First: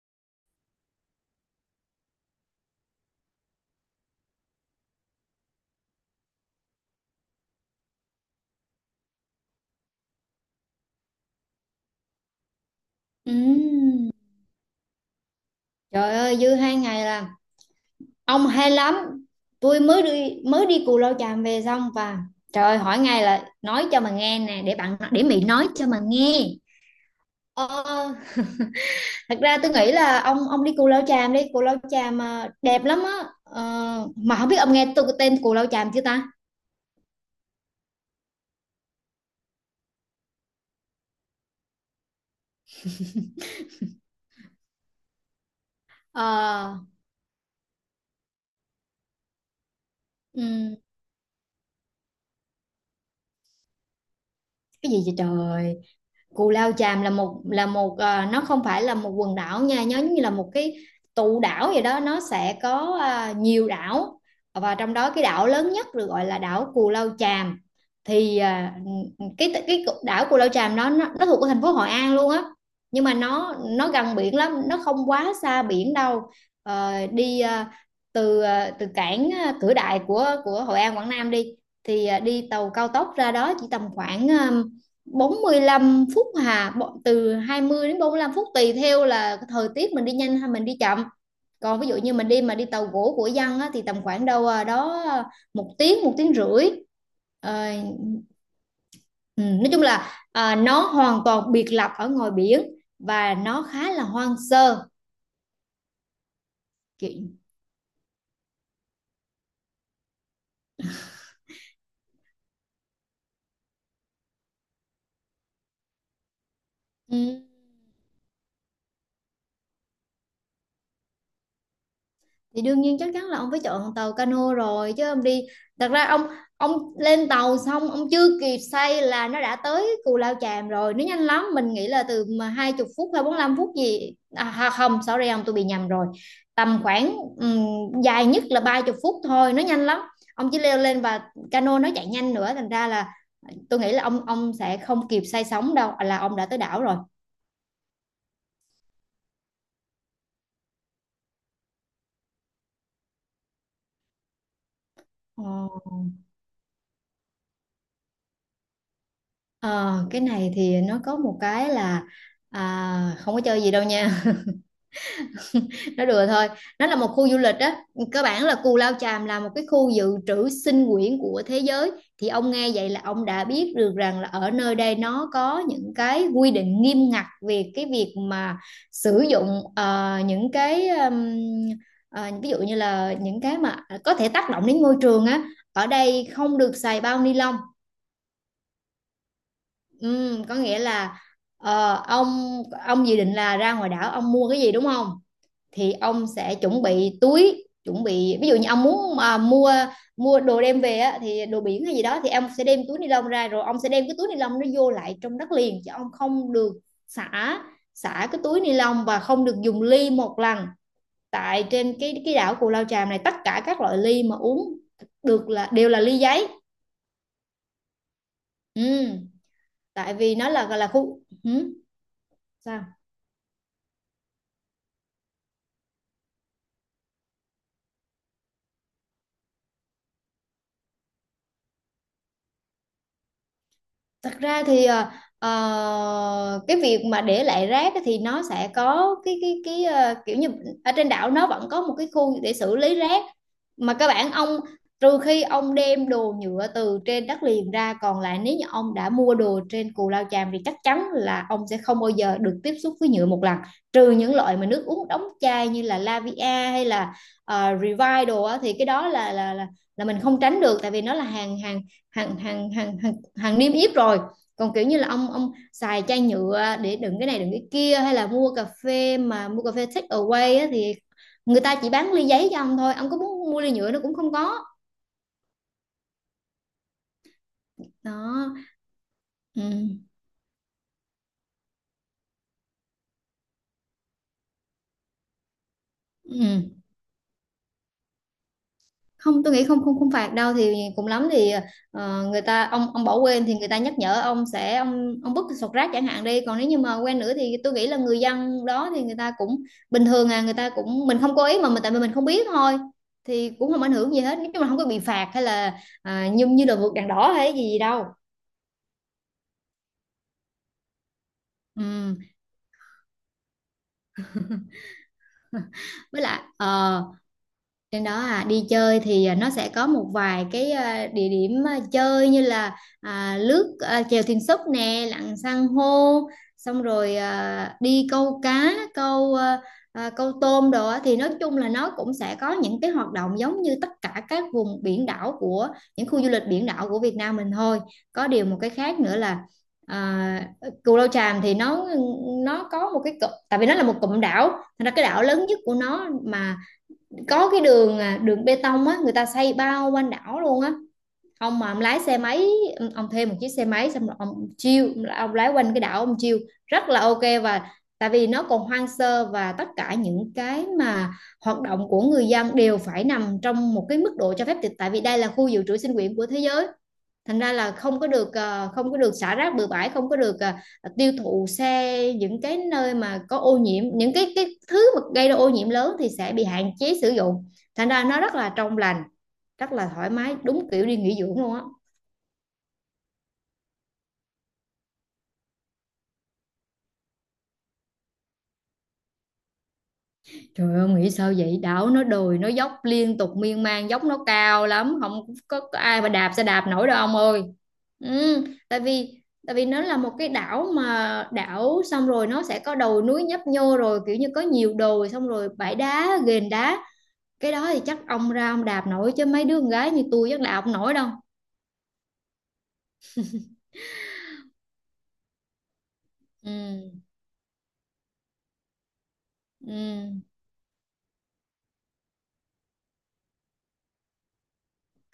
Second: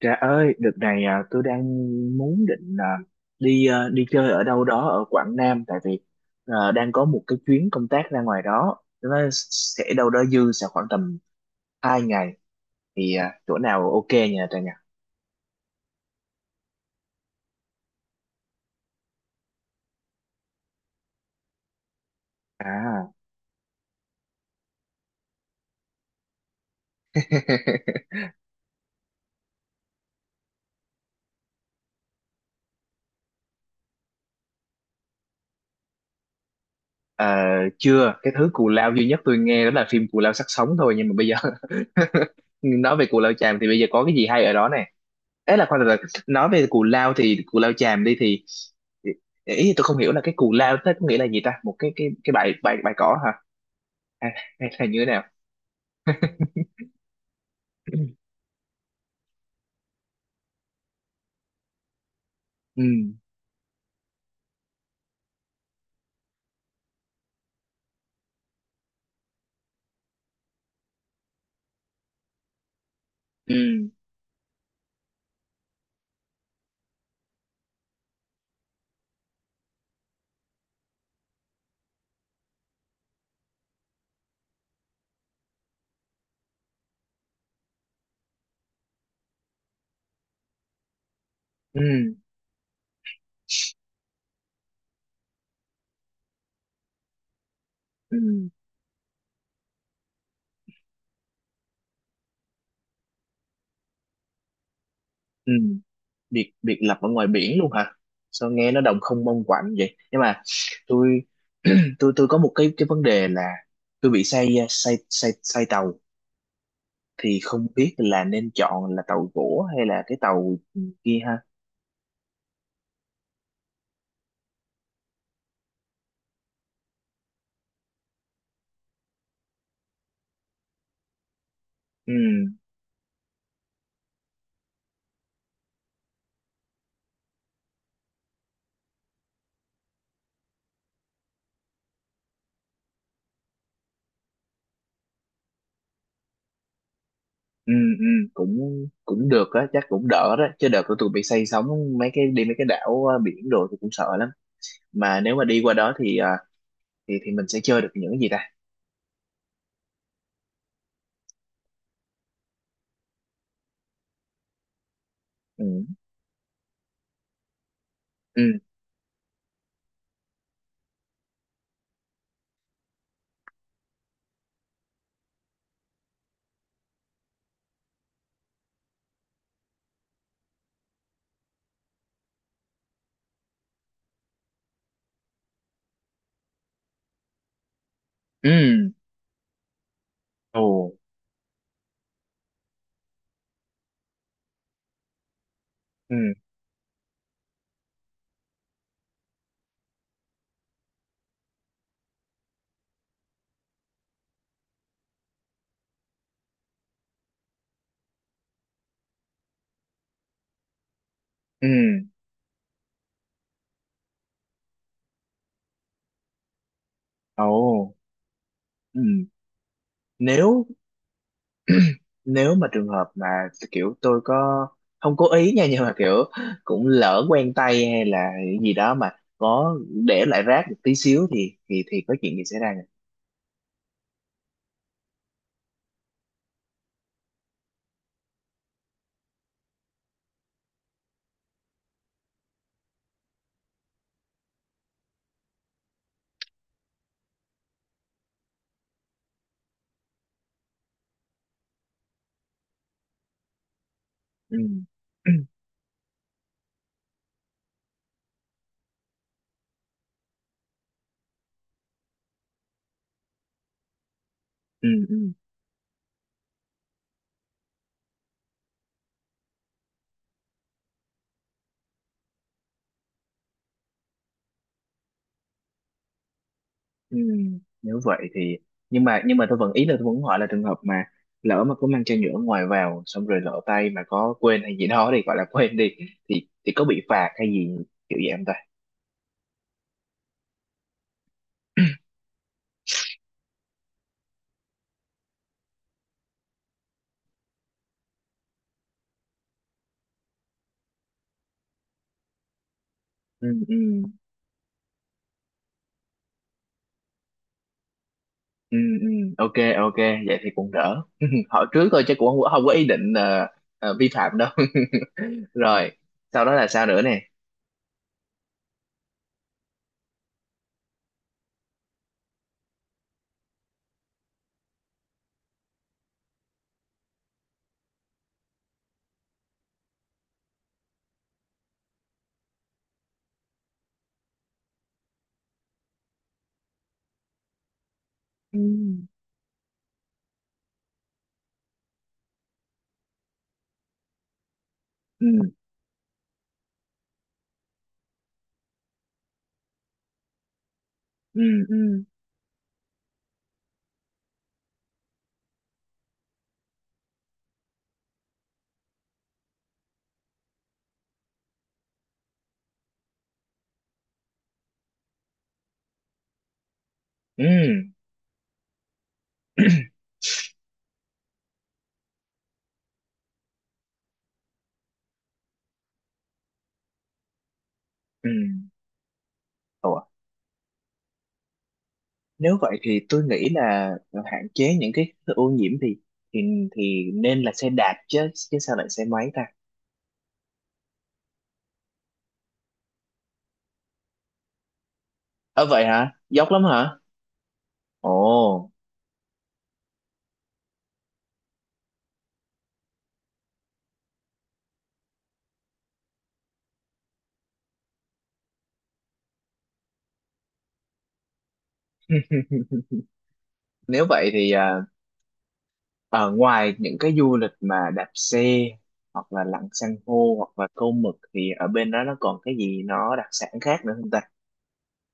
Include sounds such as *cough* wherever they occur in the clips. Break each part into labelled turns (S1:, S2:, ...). S1: Trà ơi, đợt này tôi đang muốn định đi chơi ở đâu đó ở Quảng Nam, tại vì đang có một cái chuyến công tác ra ngoài đó, nó sẽ đâu đó dư sẽ khoảng tầm 2 ngày, thì chỗ nào ok
S2: Ừm,
S1: nhờ Trà nhỉ?
S2: Trời ơi dư 2 ngày là ông hay lắm. Tôi mới đi Cù Lao Chàm về xong. Và trời ơi hỏi
S1: À.
S2: ngay là nói cho mà nghe nè, để bạn, để Mỹ nói cho mà nghe.
S1: *laughs*
S2: ờ, Thật ra tôi nghĩ là ông đi Cù Lao Chàm đi Cù Lao Chàm à, đẹp lắm á. Ờ, mà không biết ông nghe tôi tên Cù Lao Chàm chưa ta.
S1: Ờ, chưa. Cái thứ cù lao duy nhất tôi nghe đó là phim Cù Lao Xác Sống thôi, nhưng mà bây giờ *laughs* nói về Cù Lao Chàm thì bây giờ có cái gì hay ở đó nè? Ấy là khoan, từ từ. Nói về
S2: Ờ,
S1: cù lao thì Cù Lao Chàm đi, thì ý thì tôi không hiểu là cái cù
S2: ừm,
S1: lao thế có nghĩa là gì ta, một cái bãi bãi bãi cỏ hả, hay, hay là
S2: cái
S1: như
S2: gì
S1: thế
S2: vậy
S1: nào?
S2: trời? Cù Lao Chàm là
S1: *clears throat*
S2: nó không phải là một quần đảo nha, nhớ, như là một cái tụ đảo vậy đó. Nó sẽ
S1: Ừ.
S2: có nhiều đảo, và trong đó cái đảo lớn nhất được gọi là đảo Cù Lao Chàm. Thì à, cái cái đảo Cù Lao Chàm đó nó thuộc của thành phố Hội An luôn á. Nhưng mà nó
S1: Ừ.
S2: gần biển lắm, nó không quá xa biển đâu. Ờ, đi à, từ à, Từ cảng Cửa Đại của Hội An Quảng Nam đi, đi tàu cao tốc ra đó chỉ tầm khoảng 45 phút hà, từ 20 đến 45 phút tùy theo là thời tiết mình đi nhanh hay mình đi chậm. Còn ví dụ như
S1: Ừ.
S2: mình đi mà đi tàu gỗ của dân á, thì tầm khoảng đâu đó một tiếng, một tiếng rưỡi. Ờ,
S1: Ừ.
S2: ừ, nói chung là nó hoàn toàn biệt lập ở ngoài biển, và nó khá là hoang sơ,
S1: Ừ. biệt biệt lập ở ngoài
S2: kiểu,
S1: biển luôn hả? Sao nghe nó đồng không mông quạnh vậy, nhưng mà tôi tôi có một cái vấn đề là tôi bị say say say say tàu,
S2: ừ.
S1: thì không biết là nên chọn là tàu gỗ hay là cái tàu kia ha.
S2: Thì đương nhiên chắc chắn là ông phải chọn tàu cano rồi, chứ ông đi, thật ra ông lên tàu xong ông chưa kịp say là nó đã tới Cù Lao Chàm rồi, nó nhanh lắm. Mình nghĩ là
S1: Ừ.
S2: từ 20 phút hay 45 phút gì không, sorry ông, tôi bị nhầm rồi. Tầm khoảng dài nhất là 30 phút thôi, nó nhanh lắm. Ông chỉ leo lên và cano nó chạy nhanh nữa, thành ra là tôi nghĩ là ông sẽ không kịp say sóng đâu là ông đã tới đảo rồi.
S1: Ừ. Ừ. cũng cũng được á, chắc cũng đỡ đó chứ, đợt của tôi bị say sóng mấy cái đảo, ờ, biển đồ tôi cũng sợ lắm, mà nếu mà
S2: Ờ.
S1: đi qua đó thì ờ, thì mình sẽ chơi được những cái gì ta?
S2: Ờ, cái này thì nó có một cái là không có chơi gì đâu nha,
S1: Ừ.
S2: *laughs* nó đùa thôi. Nó là một khu du lịch á, cơ bản
S1: Ừ.
S2: là Cù Lao Chàm là một cái khu dự trữ sinh quyển của thế giới. Thì ông nghe vậy là ông đã biết được rằng là ở nơi đây nó có những cái quy định nghiêm ngặt về cái việc mà sử dụng những cái ví dụ như là những cái mà có thể tác động đến môi trường á, ở đây không được xài bao ni lông.
S1: Ừ.
S2: Ừ, có
S1: Ồ.
S2: nghĩa là ông dự định là ra ngoài đảo ông mua cái gì, đúng không? Thì
S1: Ừ.
S2: ông sẽ chuẩn bị túi, chuẩn bị ví dụ như ông muốn mà mua mua đồ đem về á, thì đồ biển hay gì đó, thì ông sẽ đem túi ni lông ra rồi ông sẽ đem cái túi ni lông nó vô lại trong đất liền, chứ ông không được xả xả cái túi ni lông, và không được dùng ly một lần. Tại
S1: Ừ.
S2: trên cái đảo Cù Lao Chàm này, tất cả các loại ly mà uống được là đều là ly giấy.
S1: Ồ.
S2: Ừ,
S1: Ừ.
S2: tại vì nó
S1: nếu
S2: là khu, ừ,
S1: nếu mà
S2: sao?
S1: trường hợp mà kiểu tôi có không cố ý nha, nhưng mà kiểu cũng lỡ quen tay hay là gì đó mà có để lại rác một tí xíu thì có chuyện gì xảy ra nhỉ?
S2: Thật ra thì cái việc mà để lại rác á thì nó sẽ có cái kiểu như ở trên đảo nó vẫn có một cái khu để xử lý rác mà các bạn ông, trừ khi ông đem đồ nhựa từ trên đất liền ra, còn lại nếu như ông đã mua đồ trên Cù Lao Chàm thì chắc chắn là ông sẽ không bao giờ được tiếp xúc với nhựa một lần, trừ những loại
S1: Ừ.
S2: mà nước uống đóng
S1: *clears throat*
S2: chai như là Lavia hay là Revive đồ á, thì cái đó là là mình không tránh được, tại vì nó là hàng hàng hàng hàng hàng hàng niêm yết rồi. Còn kiểu
S1: Ừ.
S2: như là ông
S1: Ừ.
S2: ông xài chai nhựa để đựng cái này đựng cái kia, hay là mua cà phê take away á, thì người ta chỉ bán ly giấy cho ông thôi, ông có muốn mua ly nhựa nó cũng không có,
S1: Ừ. Nếu vậy
S2: đó.
S1: thì, nhưng mà tôi vẫn, ý
S2: Ừ.
S1: là tôi vẫn hỏi là trường hợp mà lỡ mà có mang chai nhựa ngoài vào xong rồi lỡ tay mà có quên hay gì đó thì gọi là quên đi, thì
S2: Ừ.
S1: thì có bị phạt hay gì kiểu vậy không ta?
S2: Không, tôi nghĩ không, không phạt đâu. Thì cùng lắm thì người ta, ông bỏ quên thì người ta nhắc nhở ông sẽ, ông vứt sọt rác chẳng hạn đi. Còn nếu như mà quên nữa thì tôi nghĩ là người dân đó thì người ta cũng bình thường à, người ta cũng, mình không cố ý mà, mình tại vì mình không biết thôi,
S1: Ừ.
S2: thì cũng
S1: Ừ.
S2: không ảnh hưởng gì hết, nói chung là không có bị phạt hay là như như là vượt đèn đỏ hay gì đâu.
S1: Ừ. Ừ. Ok, ok, vậy thì cũng đỡ. *laughs* Hỏi trước thôi chứ
S2: Ừ.
S1: cũng không có ý định vi phạm đâu. *laughs* Rồi,
S2: *laughs* Với lại
S1: sau đó là sao nữa nè?
S2: trên đó à đi chơi thì nó sẽ có một vài cái địa điểm chơi như là lướt chèo thuyền súp nè, lặn san hô, xong rồi đi câu cá, câu tôm đồ á. Thì nói chung là nó cũng sẽ có những cái hoạt động giống như tất cả các vùng biển đảo của những khu du lịch biển đảo của Việt Nam mình thôi. Có điều một
S1: Ừ.
S2: cái khác nữa là À, Cù Lao Chàm thì nó có một cái cụm, tại vì nó là một cụm đảo. Thành ra cái đảo
S1: Ừ.
S2: lớn nhất của nó mà có cái đường bê tông á, người ta xây bao quanh đảo luôn á.
S1: Ừ.
S2: Ông mà ông lái
S1: Ừ.
S2: xe máy, ông thuê một chiếc xe máy xong rồi ông chiêu, ông lái quanh cái đảo ông chiêu, rất là ok. Và tại vì nó còn hoang sơ, và tất cả những cái mà hoạt động của người dân đều phải nằm trong một cái mức độ cho phép, tại vì đây là khu dự trữ sinh quyển của thế giới. Thành
S1: Ừ.
S2: ra là không có được không có được xả rác bừa bãi,
S1: *clears throat*
S2: không có được tiêu thụ xe, những cái nơi mà có ô nhiễm, những cái thứ mà gây ra ô nhiễm lớn thì sẽ bị hạn chế sử dụng. Thành ra nó
S1: Ừ.
S2: rất là trong lành, rất là
S1: Ủa,
S2: thoải mái, đúng kiểu đi nghỉ dưỡng luôn á.
S1: nếu vậy thì tôi nghĩ là hạn chế những cái ô nhiễm thì thì nên là xe đạp chứ chứ sao lại xe máy ta?
S2: Trời ơi nghĩ sao vậy, đảo nó đồi, nó dốc liên tục miên man, dốc nó cao lắm, không có,
S1: Ờ,
S2: có
S1: vậy
S2: ai mà
S1: hả?
S2: đạp xe
S1: Dốc lắm
S2: đạp nổi đâu
S1: hả?
S2: ông ơi.
S1: Ồ.
S2: Ừ, tại vì nó là một cái đảo, mà đảo xong rồi nó sẽ có đồi núi nhấp nhô, rồi kiểu như có nhiều đồi, xong rồi bãi đá, ghềnh đá. Cái đó thì chắc ông ra ông đạp nổi, chứ mấy đứa con gái như tôi chắc đạp không nổi đâu.
S1: *laughs* Nếu vậy thì, ở
S2: Ừ,
S1: ngoài những cái du lịch mà đạp xe hoặc là lặn
S2: ừ.
S1: san hô hoặc là câu mực thì ở bên đó nó còn cái gì nó đặc sản khác nữa không ta?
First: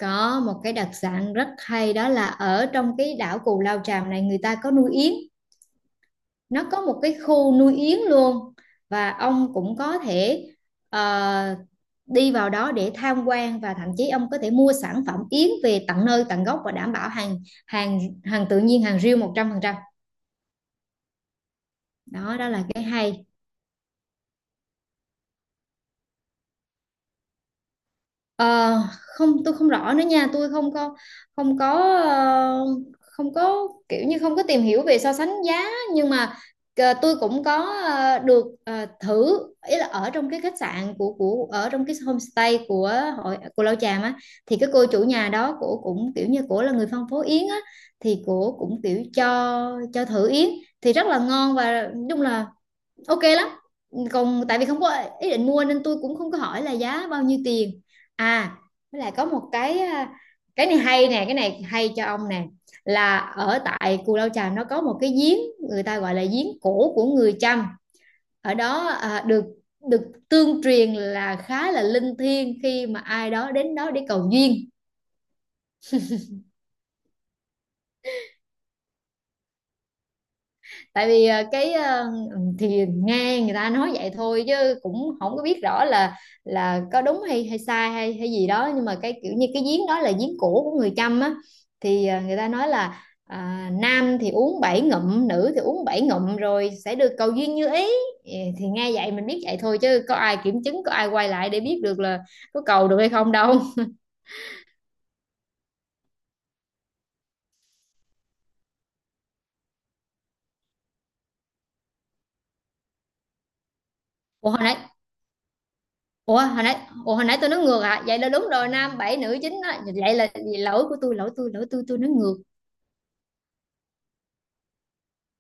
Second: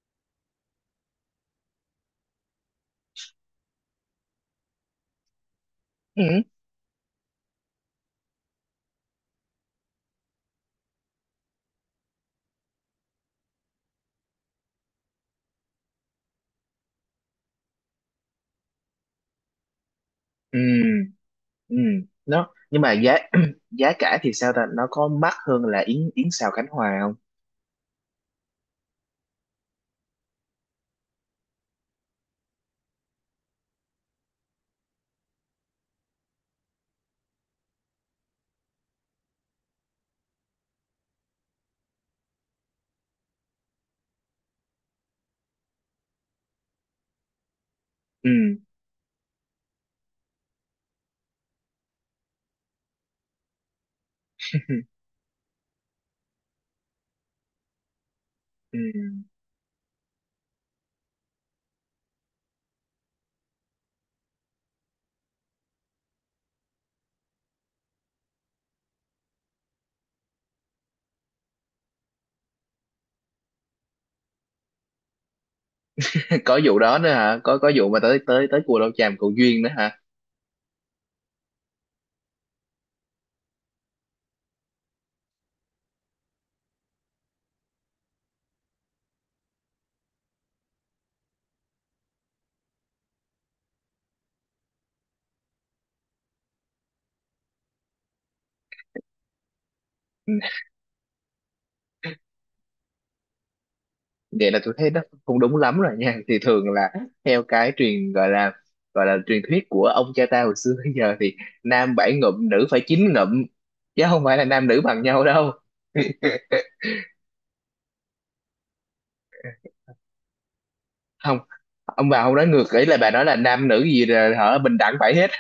S2: Có một cái đặc sản rất hay đó là ở trong cái đảo Cù Lao Chàm này người ta có nuôi yến.
S1: Ừ.
S2: Nó có một cái khu nuôi yến luôn, và ông cũng có thể ờ, đi vào đó để tham quan, và thậm chí ông có thể mua sản phẩm yến về tận nơi tận gốc và đảm bảo hàng hàng hàng tự nhiên, hàng riêu 100%.
S1: Ừ. Ừ.
S2: Đó đó
S1: Nó,
S2: là
S1: nhưng
S2: cái
S1: mà giá
S2: hay.
S1: *clears throat* giá cả thì sao ta? Nó có mắc hơn là yến yến xào Khánh Hòa không?
S2: Ờ, không, tôi không rõ nữa nha, tôi không có, không có, ờ, không có kiểu như không có tìm hiểu về so sánh giá. Nhưng mà tôi cũng có thử, ý là ở trong cái khách sạn của ở trong cái homestay của hội của Lao Chàm á, thì cái cô chủ nhà đó của cũng kiểu như của là người phân phối yến á, thì
S1: Ừ.
S2: của cũng kiểu cho thử yến, thì rất là ngon và đúng là ok lắm. Còn tại vì không có
S1: *laughs*
S2: ý định mua nên tôi cũng không có hỏi là giá bao nhiêu tiền à.
S1: Ừ.
S2: Với lại có một cái cái này hay nè, cái này hay cho ông nè, là ở tại Cù Lao Chàm nó có một cái giếng, người ta gọi là giếng cổ của người Chăm. Ở đó à, được được tương truyền là khá là linh thiêng khi mà ai đó đến đó để cầu duyên.
S1: *laughs* Có vụ đó nữa hả? Có vụ mà tới tới tới Cù Lao Chàm cầu duyên nữa hả?
S2: Tại vì thì nghe người ta nói vậy thôi, chứ cũng không có biết rõ là có đúng hay hay sai hay hay gì đó. Nhưng mà cái kiểu như cái giếng đó là giếng cổ của người Chăm á, thì người ta nói là nam thì uống 7 ngụm, nữ thì uống 7 ngụm rồi sẽ được cầu duyên như ý. Ừ, thì nghe vậy mình biết vậy thôi, chứ có ai kiểm chứng, có ai quay lại để biết được là có cầu được hay không đâu.
S1: Vậy là tôi thấy nó không đúng lắm rồi nha, thì thường là theo cái truyền, gọi là truyền thuyết của ông cha ta hồi xưa, bây giờ thì nam 7 ngụm nữ phải 9 ngụm chứ không phải là
S2: Ủa hồi
S1: nam
S2: nãy
S1: nữ bằng nhau đâu.
S2: ủa hồi nãy ủa hồi nãy tôi nói ngược à, vậy là đúng rồi, nam bảy nữ chín á, vậy là lỗi của tôi, lỗi
S1: Không,
S2: tôi lỗi tôi tôi
S1: ông
S2: nói
S1: bà không
S2: ngược.
S1: nói ngược, ý là bà nói là nam nữ gì là hả bình đẳng phải hết.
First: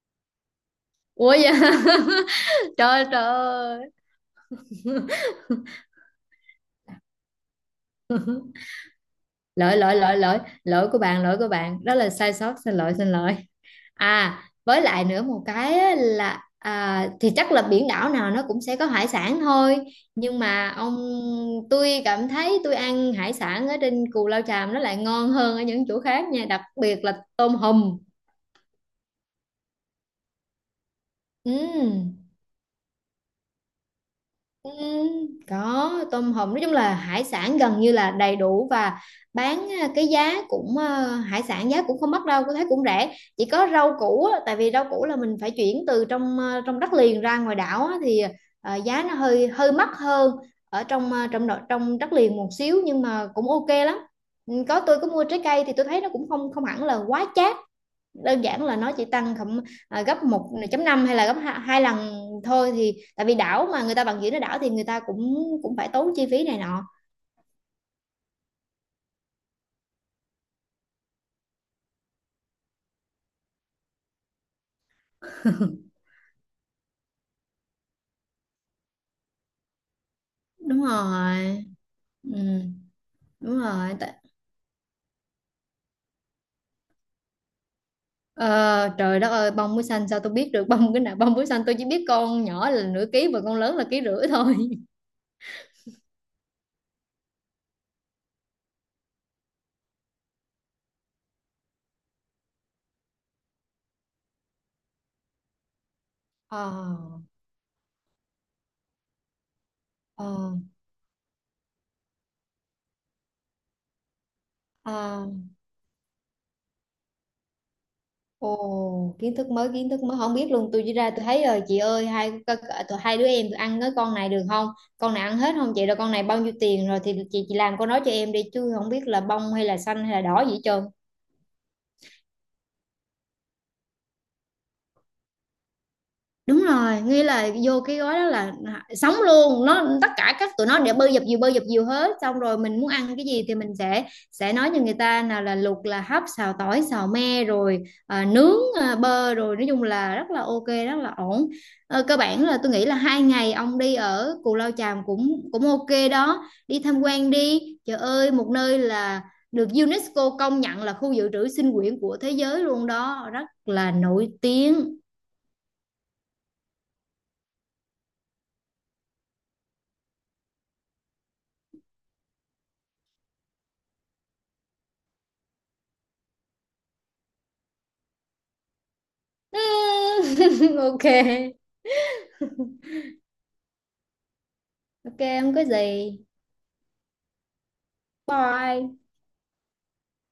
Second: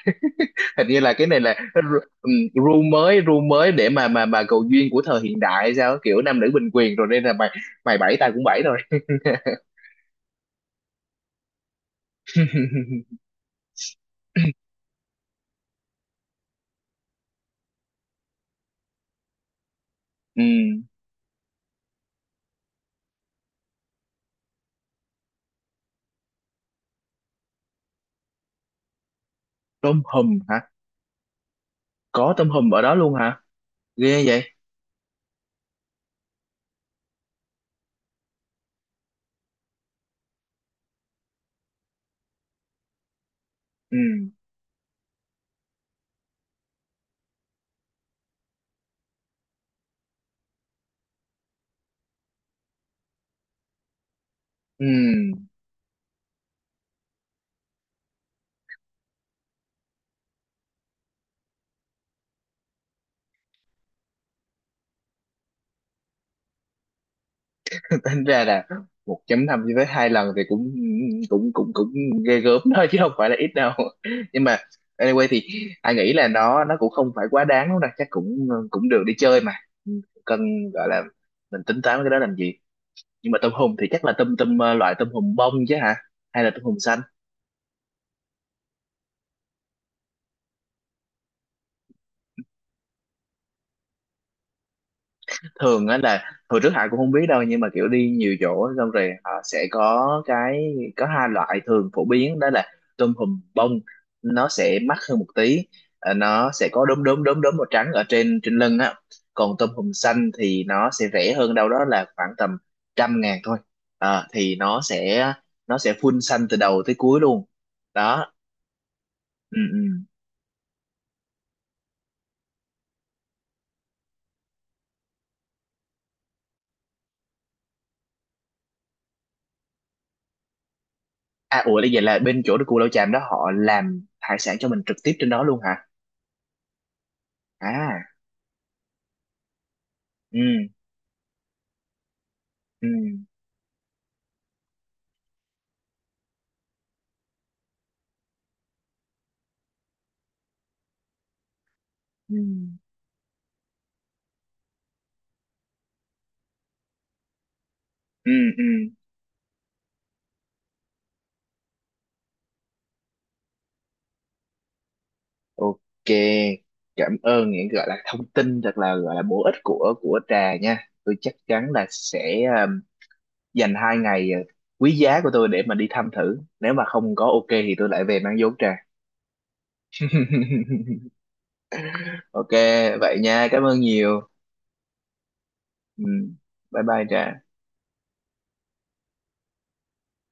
S1: *laughs* Hình như là cái
S2: Ủa
S1: này
S2: dạ
S1: là
S2: *laughs*
S1: rule
S2: trời
S1: mới
S2: trời
S1: rule mới để
S2: ơi.
S1: mà cầu duyên của thời hiện đại hay sao, kiểu nam nữ bình quyền rồi nên là mày mày bảy tao cũng bảy rồi.
S2: Lỗi lỗi lỗi lỗi lỗi của bạn đó là sai sót, xin lỗi xin
S1: *laughs*
S2: lỗi. À với lại nữa một cái á là thì chắc là biển đảo nào nó cũng sẽ có hải sản thôi, nhưng
S1: Ừ.
S2: mà ông, tôi cảm thấy tôi ăn hải sản ở trên Cù Lao Chàm nó lại ngon hơn ở những chỗ khác nha, đặc biệt là tôm hùm.
S1: Tôm hùm hả?
S2: Ừ.
S1: Có tôm hùm ở đó luôn hả? Ghê vậy.
S2: Ừ, có tôm hùm, nói chung là hải sản gần như là đầy đủ, và bán cái giá cũng hải sản giá cũng không mắc đâu, có thấy cũng rẻ. Chỉ có rau củ
S1: Ừ.
S2: á, tại vì rau củ là mình phải chuyển từ trong trong đất liền ra ngoài đảo á, thì giá nó hơi hơi mắc hơn ở trong trong nội- trong đất liền một xíu, nhưng mà cũng ok lắm. Ừ, có tôi có mua trái
S1: Ừ.
S2: cây thì tôi thấy nó cũng không không hẳn là quá chát, đơn giản là nó chỉ tăng khoảng gấp 1.5 hay là gấp hai lần thôi, thì tại vì đảo mà người ta bằng dưỡng nó đảo thì người ta cũng cũng phải tốn chi phí này nọ.
S1: Tính ra là 1,5 cho tới 2 lần thì cũng cũng cũng cũng ghê gớm thôi chứ không phải là ít đâu. *laughs* Nhưng mà anyway thì anh nghĩ là nó cũng không phải quá đáng đâu nè, chắc cũng cũng được đi chơi mà, cần
S2: Đúng
S1: gọi là mình
S2: rồi.
S1: tính toán cái đó làm gì.
S2: Ừ,
S1: Nhưng mà tôm
S2: đúng
S1: hùm thì
S2: rồi.
S1: chắc
S2: Tại-
S1: là tôm tôm ờ, loại tôm hùm bông chứ hả, hay là tôm hùm xanh?
S2: Ờ, trời đất ơi, bông muối xanh sao tôi biết được, bông cái nào bông muối xanh, tôi chỉ biết con nhỏ là nửa ký và con lớn là ký rưỡi thôi. *laughs*
S1: Thường á là hồi trước Hải cũng không biết đâu, nhưng mà kiểu đi nhiều chỗ xong rồi họ sẽ có hai loại thường phổ biến đó là tôm hùm bông, nó sẽ mắc hơn một tí, nó
S2: Ờ.
S1: sẽ có đốm đốm đốm đốm màu trắng ở trên trên lưng á, còn tôm hùm xanh
S2: Ờ.
S1: thì nó sẽ rẻ hơn đâu đó là khoảng tầm 100.000 thôi, thì nó
S2: Ờ.
S1: sẽ nó sẽ full xanh từ đầu tới cuối luôn đó.
S2: Ồ, kiến thức
S1: Ừ,
S2: mới,
S1: ừ.
S2: kiến thức mới, không biết luôn. Tôi chỉ ra tôi thấy rồi chị ơi, hai tụi, hai đứa em tụi ăn cái con này được không? Con này ăn hết không chị? Rồi con này bao nhiêu tiền rồi thì chị làm con đó cho em đi, chứ không biết là bông hay là xanh hay là đỏ gì hết trơn.
S1: À, ủa bây là bên chỗ của Lão Chàm đó họ làm hải sản cho mình trực tiếp trên đó luôn hả?
S2: Đúng rồi, nghĩa là vô cái
S1: À.
S2: gói đó là sống luôn nó, tất cả
S1: Ừ.
S2: các tụi nó để bơi dập dìu, bơi dập dìu hết, xong rồi mình
S1: Ừ.
S2: muốn ăn cái gì thì mình sẽ nói cho người ta nào là luộc, là hấp, xào tỏi, xào me, rồi nướng bơ, rồi nói chung là rất là ok, rất là ổn. Ờ, cơ
S1: Ừ.
S2: bản là tôi nghĩ là 2 ngày ông đi ở Cù Lao Chàm cũng cũng ok đó, đi tham quan đi, trời
S1: Ừ.
S2: ơi một
S1: Ừ.
S2: nơi là được UNESCO công nhận là khu dự trữ sinh quyển của thế giới luôn đó, rất là nổi tiếng.
S1: Ok, cảm ơn những gọi là thông tin thật là gọi là bổ ích của Trà nha, tôi chắc chắn là sẽ dành 2 ngày quý giá của tôi để mà đi thăm thử, nếu mà không có ok thì tôi lại về mang vốn Trà.
S2: *laughs*
S1: *laughs*
S2: Ok,
S1: Ok, vậy nha, cảm ơn nhiều.
S2: ok, không có
S1: Ừ.
S2: gì.
S1: Bye bye Trà.
S2: Bye.